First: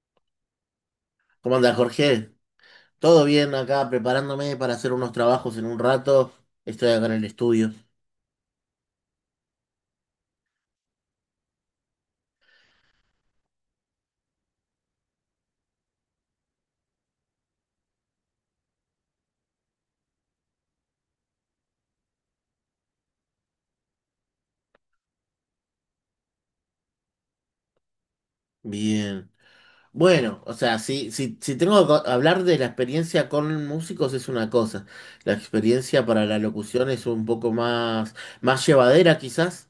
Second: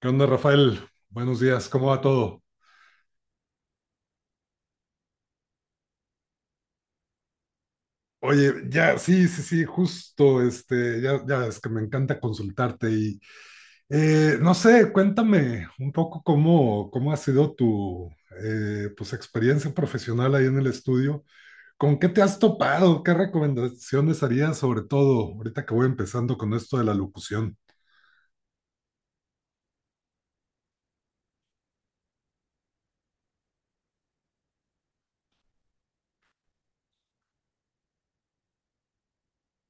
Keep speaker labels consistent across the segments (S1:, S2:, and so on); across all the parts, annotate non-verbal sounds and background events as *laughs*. S1: ¿Qué onda, Rafael? Buenos
S2: ¿Cómo
S1: días,
S2: andas,
S1: ¿cómo va
S2: Jorge?
S1: todo?
S2: Todo bien acá, preparándome para hacer unos trabajos en un rato. Estoy acá en el estudio.
S1: Oye, ya, sí, sí, sí, justo, ya, ya es que me encanta consultarte y, no sé, cuéntame un poco cómo ha sido tu, experiencia profesional ahí en el estudio. ¿Con qué te has topado? ¿Qué recomendaciones harías sobre todo ahorita que voy empezando con esto de la locución?
S2: Bien. Bueno, o sea, si tengo que hablar de la experiencia con músicos es una cosa. La experiencia para la locución es un poco más llevadera quizás.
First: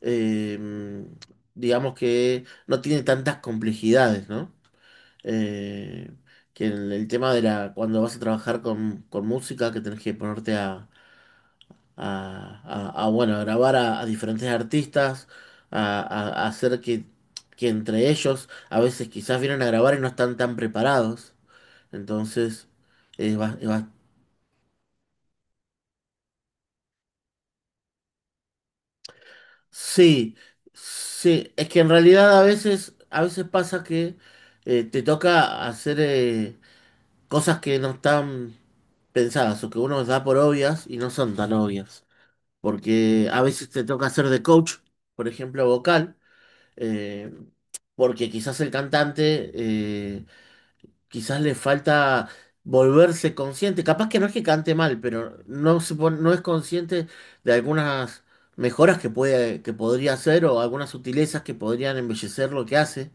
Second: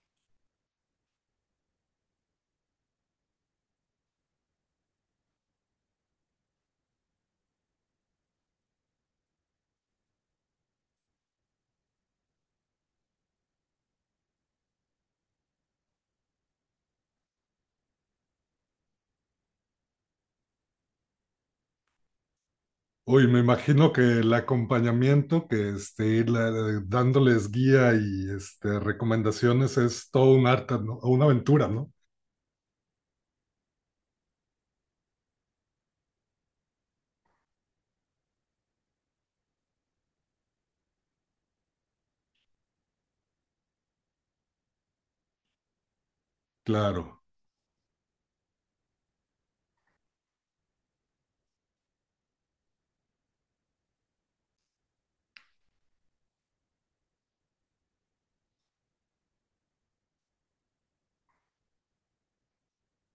S2: Eh, digamos que no tiene tantas complejidades, ¿no? Eh, que el tema de la, cuando vas a trabajar con música, que tenés que ponerte a, bueno, a grabar a diferentes artistas, a hacer que entre ellos a veces quizás vienen a grabar y no están tan preparados. Entonces,
S1: Uy,
S2: eh,
S1: me
S2: va- eh, va-
S1: imagino que el acompañamiento, que dándoles guía y recomendaciones es todo
S2: sí,
S1: un arte, ¿no? Una
S2: sí,
S1: aventura,
S2: es que en
S1: ¿no?
S2: realidad a veces pasa que te toca hacer cosas que no están pensadas o que uno da por obvias y no son tan obvias. Porque a veces te toca hacer de coach, por ejemplo, vocal.
S1: Claro,
S2: eh, Porque quizás el cantante, quizás le falta volverse consciente. Capaz que no es que cante mal, pero no es consciente de algunas mejoras que puede, que podría hacer o algunas sutilezas que podrían embellecer lo que hace.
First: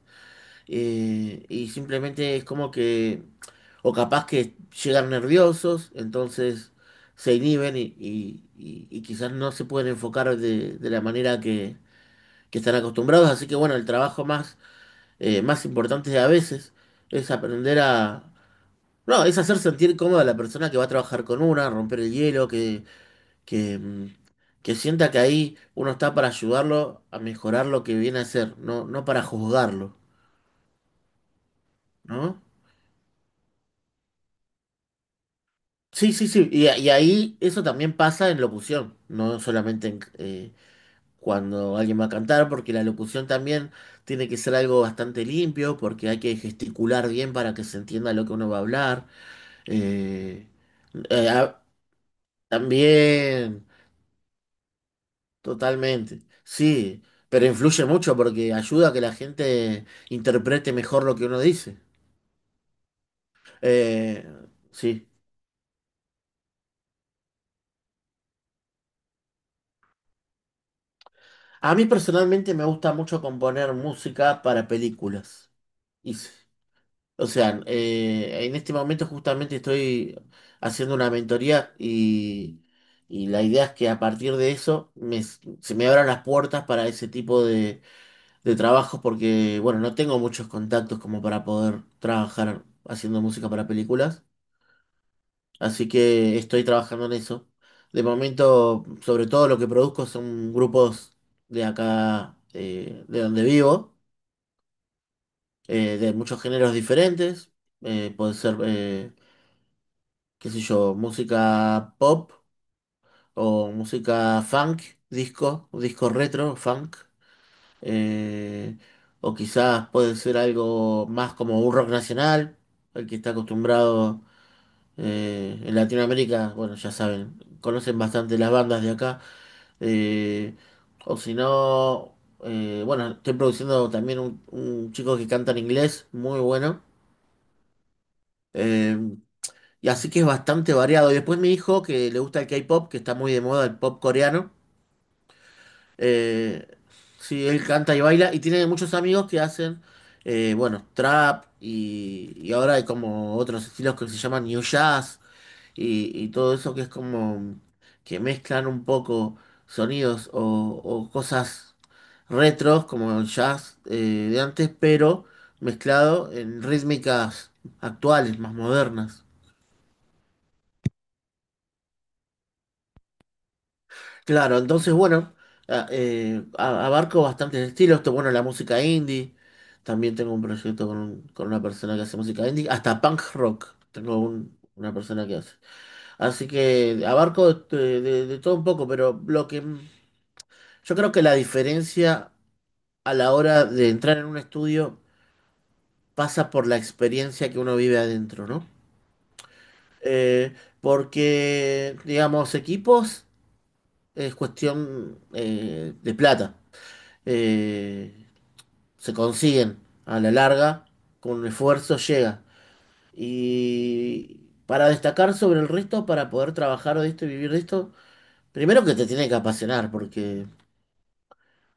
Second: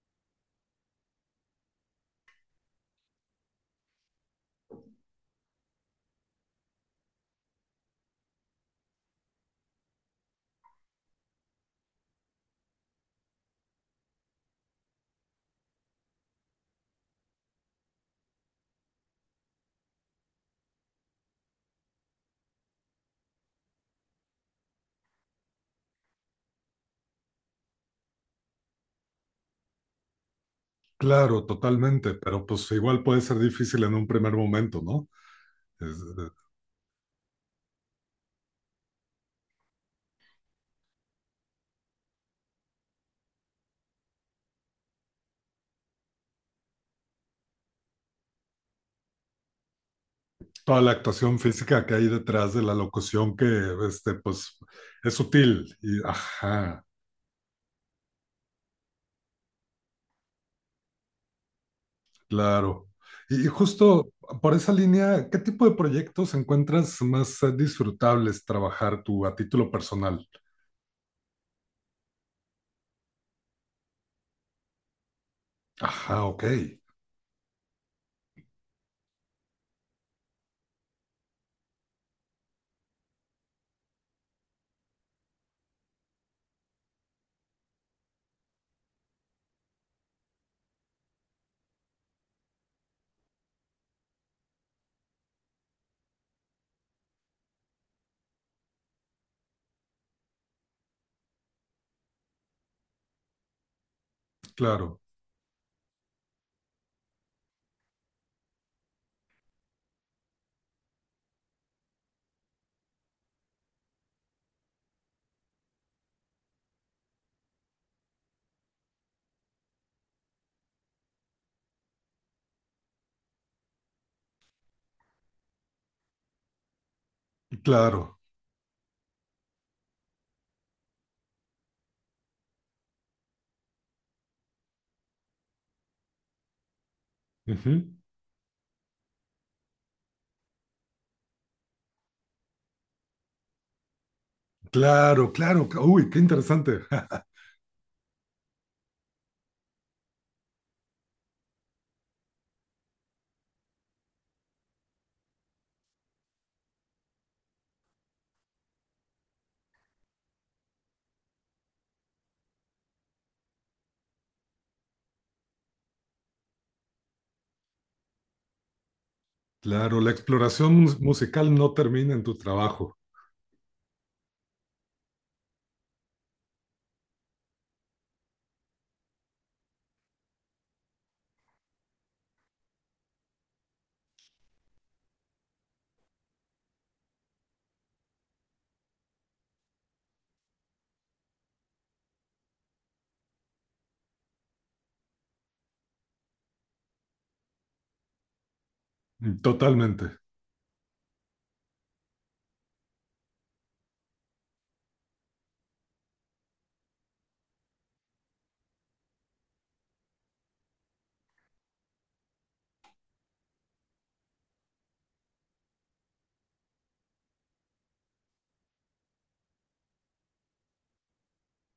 S2: Y simplemente es como que, o capaz que llegan nerviosos, entonces se inhiben y quizás no se pueden enfocar de la manera que están acostumbrados. Así que bueno, el trabajo más importantes a veces, es aprender a... No, es hacer sentir cómoda a la persona que va a trabajar con una, romper el hielo, que, mm, que sienta que ahí uno está para ayudarlo a mejorar lo que viene a hacer, no, no para juzgarlo,
S1: claro, totalmente,
S2: ¿no?
S1: pero pues igual puede ser difícil en un primer momento, ¿no? Es,
S2: Sí, sí, sí, y ahí eso también pasa en locución, no solamente en, cuando alguien va a cantar, porque la locución también tiene que ser algo bastante limpio, porque hay que gesticular bien para que se entienda lo que uno va a hablar. Eh,
S1: toda la
S2: eh,
S1: actuación
S2: ah,
S1: física que hay detrás de la locución que,
S2: también,
S1: este, pues, es sutil. Y,
S2: totalmente.
S1: ajá,
S2: Sí, pero influye mucho porque ayuda a que la gente interprete mejor lo que uno dice.
S1: claro. Y justo
S2: Eh,
S1: por esa
S2: sí.
S1: línea, ¿qué tipo de proyectos encuentras más disfrutables trabajar tú a título personal?
S2: A mí personalmente me gusta mucho componer música para películas. Y
S1: Ajá,
S2: sí.
S1: ok.
S2: O sea, en este momento justamente estoy haciendo una mentoría y la idea es que a partir de eso se me abran las puertas para ese tipo de trabajo porque, bueno, no tengo muchos contactos como para poder trabajar haciendo música para películas, así que estoy trabajando en eso. De momento, sobre todo lo que produzco son grupos de acá, de donde vivo,
S1: Claro,
S2: de muchos géneros diferentes. Puede ser, qué sé yo, música pop o música funk, disco, disco retro, funk. eh, o quizás puede ser algo más como un rock nacional, el que está acostumbrado en Latinoamérica, bueno, ya saben, conocen
S1: claro.
S2: bastante las bandas de acá, eh, o si no, bueno, estoy produciendo también un chico que canta en inglés, muy bueno.
S1: Ujú.
S2: eh, y así que es bastante variado. Y después mi hijo, que le gusta el K-pop, que está muy de moda el pop coreano.
S1: Claro, claro. Uy, qué
S2: Eh,
S1: interesante. *laughs*
S2: sí, él canta y baila y tiene muchos amigos que hacen, bueno, trap y ahora hay como otros estilos que se llaman new jazz y todo eso que es como que mezclan un poco sonidos o cosas retros como el jazz de antes, pero mezclado en rítmicas actuales, más modernas.
S1: Claro, la exploración musical no termina en tu trabajo.
S2: Claro, entonces bueno, abarco bastantes estilos. Esto, bueno, la música indie. También tengo un proyecto con una persona que hace música indie. Hasta punk rock tengo una persona que hace. Así que abarco de todo un poco, pero yo creo que la diferencia a la hora de entrar en un estudio pasa por la experiencia que uno vive adentro, ¿no?
S1: Mm, totalmente.
S2: Eh, Porque, digamos, equipos es cuestión de plata. Eh, Se consiguen a la larga, con esfuerzo llega. Y para destacar sobre el resto, para poder trabajar de esto y vivir de esto, primero que te tiene que apasionar, porque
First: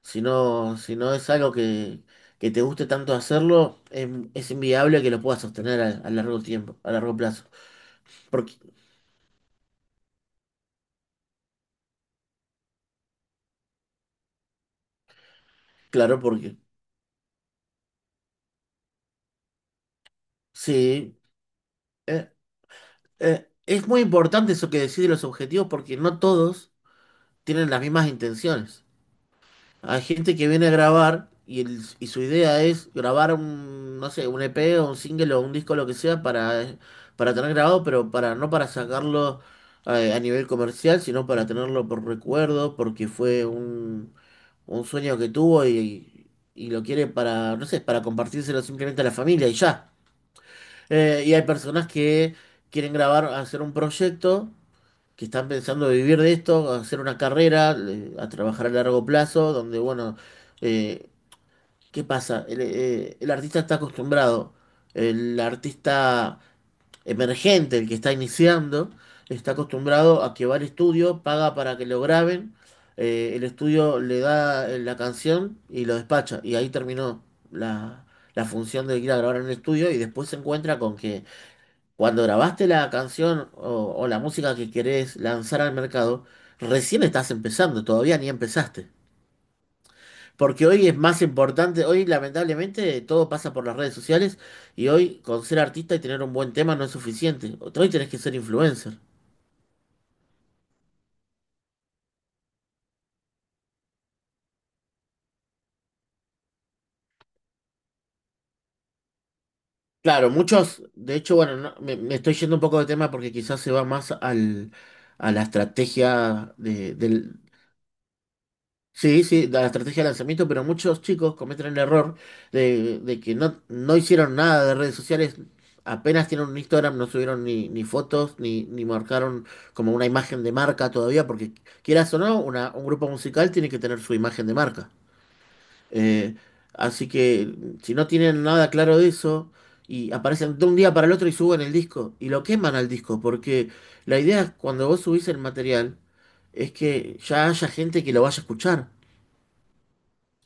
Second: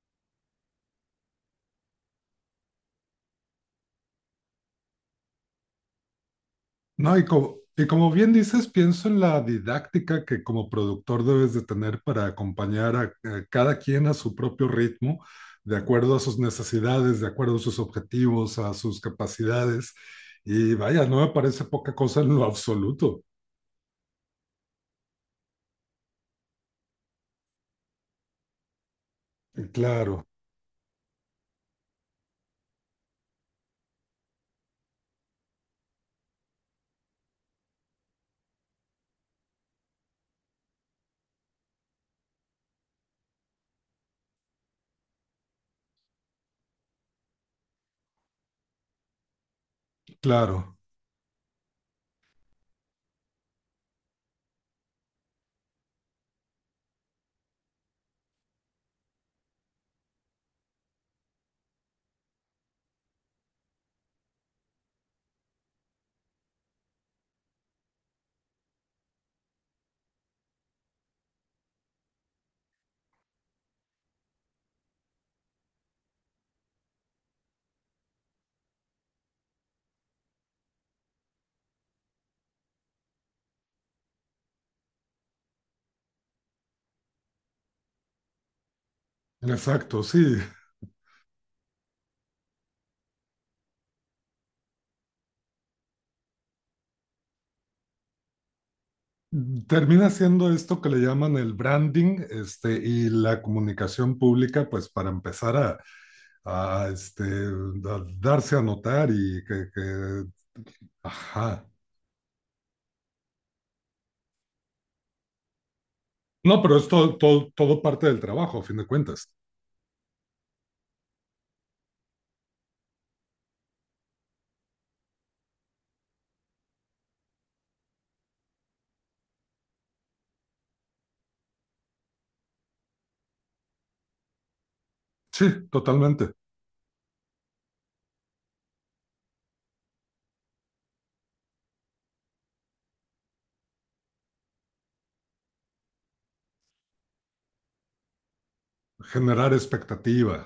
S2: si no, si no es algo que te guste tanto hacerlo, es inviable que lo puedas sostener a largo tiempo, a largo
S1: No,
S2: plazo.
S1: y como bien
S2: Porque,
S1: dices, pienso en la didáctica que como productor debes de tener para acompañar a cada quien a su propio ritmo, de acuerdo a
S2: claro,
S1: sus
S2: porque
S1: necesidades, de acuerdo a sus objetivos, a sus capacidades. Y vaya,
S2: sí,
S1: no me parece poca cosa en
S2: eh,
S1: lo absoluto.
S2: es muy importante eso que decís de los objetivos, porque no todos tienen las mismas intenciones. Hay
S1: Claro,
S2: gente que viene a grabar y su idea es grabar un, no sé, un EP o un single o un disco, lo que sea, para tener grabado, pero para, no para sacarlo a nivel comercial, sino para tenerlo por recuerdo, porque fue un sueño que tuvo y lo quiere para, no sé, para compartírselo simplemente a la familia y ya.
S1: claro.
S2: Y hay personas que quieren grabar, hacer un proyecto que están pensando vivir de esto, hacer una carrera, a trabajar a largo plazo, donde, bueno, eh, ¿qué pasa? El artista está acostumbrado, el artista emergente, el que está iniciando, está acostumbrado a que va al estudio, paga para que lo graben, el estudio le da la canción y lo despacha, y ahí terminó la... la función de ir a grabar en el estudio y después se encuentra con que cuando grabaste la canción o la música que querés lanzar al mercado, recién estás empezando, todavía ni empezaste.
S1: Exacto, sí.
S2: Porque hoy es más importante, hoy lamentablemente todo pasa por las redes sociales y hoy con ser artista y tener un buen tema no es suficiente. Hoy tenés que ser influencer.
S1: Termina siendo esto que le llaman el branding, y la comunicación pública, pues para empezar a, a darse a notar y que-
S2: Claro, muchos, de hecho, bueno,
S1: ajá.
S2: me, me estoy yendo un poco de tema porque quizás se va más a la estrategia
S1: No, pero es
S2: de,
S1: todo,
S2: del-
S1: todo, todo parte del trabajo, a fin de
S2: Sí,
S1: cuentas.
S2: sí, la estrategia de lanzamiento, pero muchos chicos cometen el error de que no, no hicieron nada de redes sociales, apenas tienen un Instagram, no subieron ni fotos, ni marcaron como una imagen de marca todavía, porque quieras o no, un grupo musical tiene que tener su imagen de marca.
S1: Sí, totalmente.
S2: Eh, Así que si no tienen nada claro de eso, y aparecen de un día para el otro y suben el disco, y lo queman al disco, porque la idea es cuando vos subís el material, es que ya haya gente que lo vaya a escuchar.
S1: Generar expectativa,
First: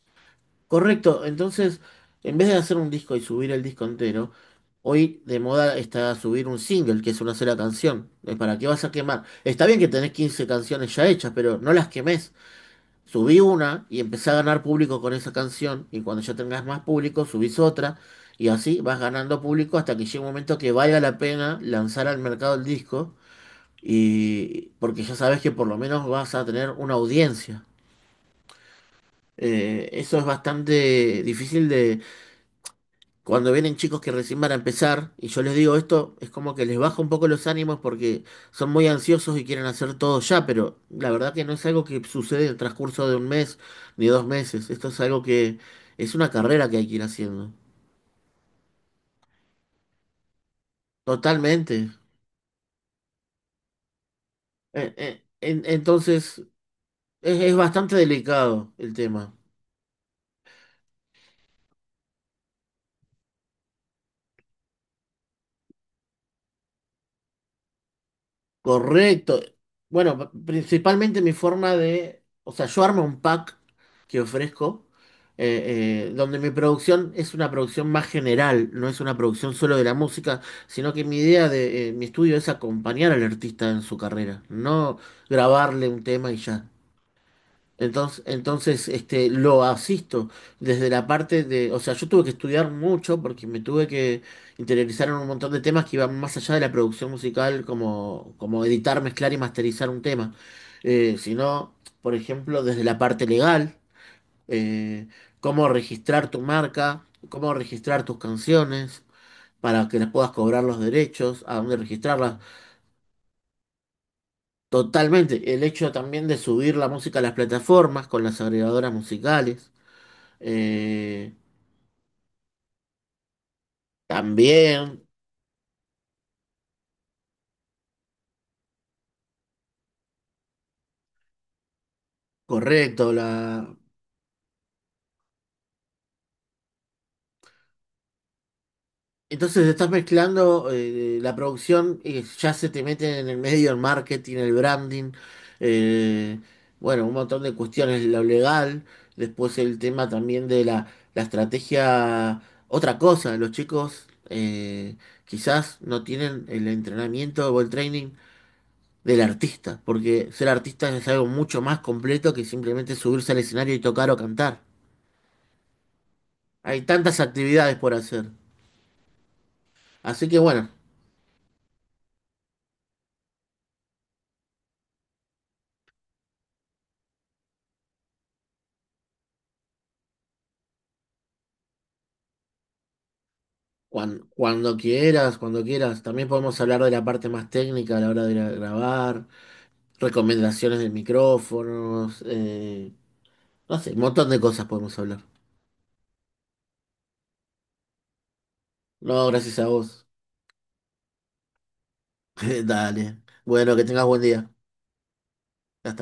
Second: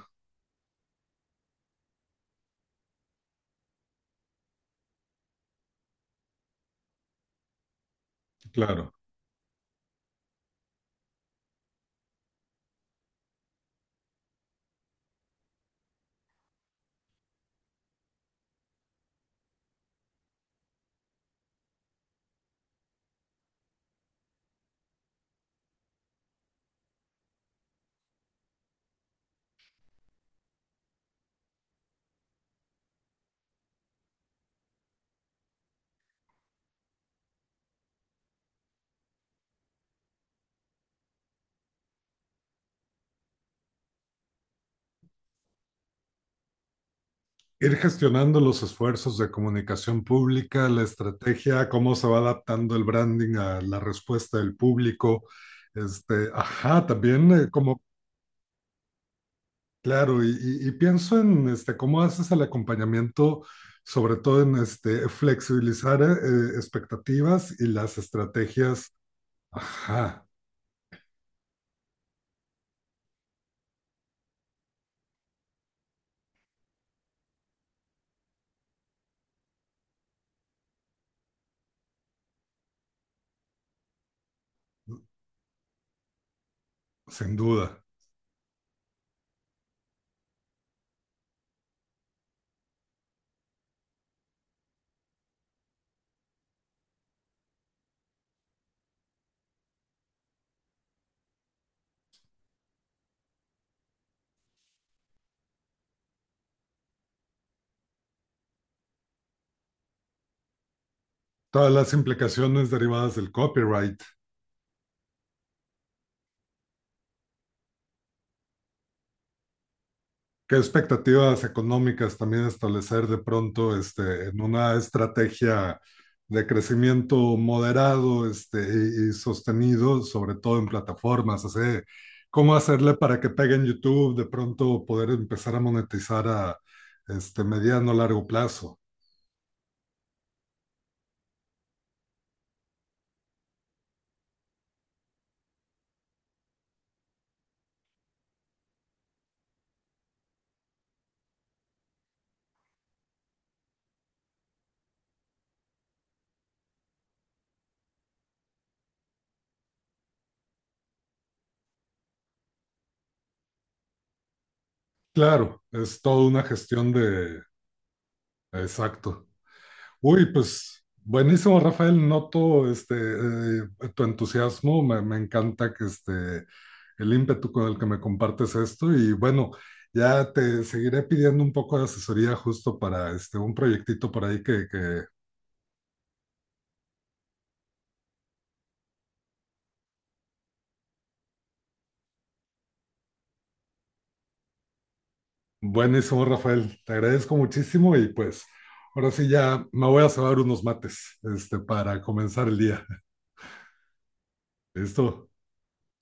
S2: Correcto, entonces en vez de hacer un disco y subir el disco entero, hoy de moda está subir un single, que es una sola canción. ¿Para qué vas a
S1: claro.
S2: quemar? Está bien que tenés 15 canciones ya hechas, pero no las quemés. Subí una y empecé a ganar público con esa canción, y cuando ya tengas más público, subís otra, y así vas ganando público hasta que llegue un momento que valga la pena lanzar al mercado el disco, y porque ya sabes que por lo menos vas a tener una audiencia. Eso es bastante difícil. Cuando vienen chicos que recién van a empezar y yo les digo esto, es como que les baja un poco los ánimos porque son muy ansiosos y quieren hacer todo ya, pero la verdad que no es algo que sucede en el transcurso de un mes ni dos meses. Esto es algo que es una carrera que hay que ir haciendo.
S1: Ir gestionando los esfuerzos de comunicación pública, la estrategia,
S2: Totalmente.
S1: cómo se va adaptando el branding a la respuesta del público.
S2: Entonces,
S1: Ajá, también
S2: es, es
S1: como,
S2: bastante delicado el tema.
S1: claro, y pienso en cómo haces el acompañamiento, sobre todo en flexibilizar expectativas y las estrategias,
S2: Correcto.
S1: ajá,
S2: Bueno, principalmente mi forma de, o sea, yo armo un pack que ofrezco, donde mi producción es una producción más general, no es una producción solo de la música, sino que mi idea de mi estudio es acompañar al artista en su carrera, no grabarle un tema y ya.
S1: sin duda.
S2: Entonces, este, lo asisto desde la parte de, o sea, yo tuve que estudiar mucho porque me tuve que interiorizar en un montón de temas que iban más allá de la producción musical, como editar, mezclar y masterizar un tema. Sino, por ejemplo, desde la parte legal, eh, cómo registrar tu marca, cómo registrar tus canciones para que las puedas cobrar los derechos, a
S1: Todas
S2: dónde
S1: las
S2: registrarlas.
S1: implicaciones derivadas del copyright.
S2: Totalmente, el hecho también de subir la música a las plataformas con las agregadoras musicales.
S1: ¿Qué
S2: Eh,
S1: expectativas económicas también establecer de pronto en una
S2: También,
S1: estrategia de crecimiento moderado y sostenido, sobre todo en plataformas? O sea, ¿cómo hacerle
S2: correcto.
S1: para que pegue en YouTube, de pronto poder empezar a monetizar a mediano o largo plazo?
S2: Entonces estás mezclando la producción y ya se te mete en el medio el marketing, el branding, eh, bueno, un montón de cuestiones, lo legal, después el tema también la estrategia, otra cosa, los chicos quizás no tienen el entrenamiento o el training del artista, porque ser artista es algo mucho más completo que simplemente subirse al escenario y tocar o cantar.
S1: Claro, es toda una
S2: Hay
S1: gestión
S2: tantas
S1: de...
S2: actividades por hacer.
S1: Exacto. Uy,
S2: Así que bueno,
S1: pues buenísimo, Rafael. Noto tu entusiasmo. Me encanta que el ímpetu con el que me compartes esto. Y bueno, ya te seguiré pidiendo un poco de asesoría justo para un proyectito por ahí que...
S2: cuando quieras, también podemos hablar de la parte más técnica a la hora de ir a grabar, recomendaciones de micrófonos, no sé, un montón de cosas podemos hablar.
S1: Buenísimo, Rafael. Te agradezco muchísimo y pues ahora sí
S2: No, gracias
S1: ya
S2: a
S1: me voy
S2: vos.
S1: a cebar unos mates para comenzar el
S2: *laughs*
S1: día.
S2: Dale. Bueno, que tengas buen día.
S1: *laughs* Listo.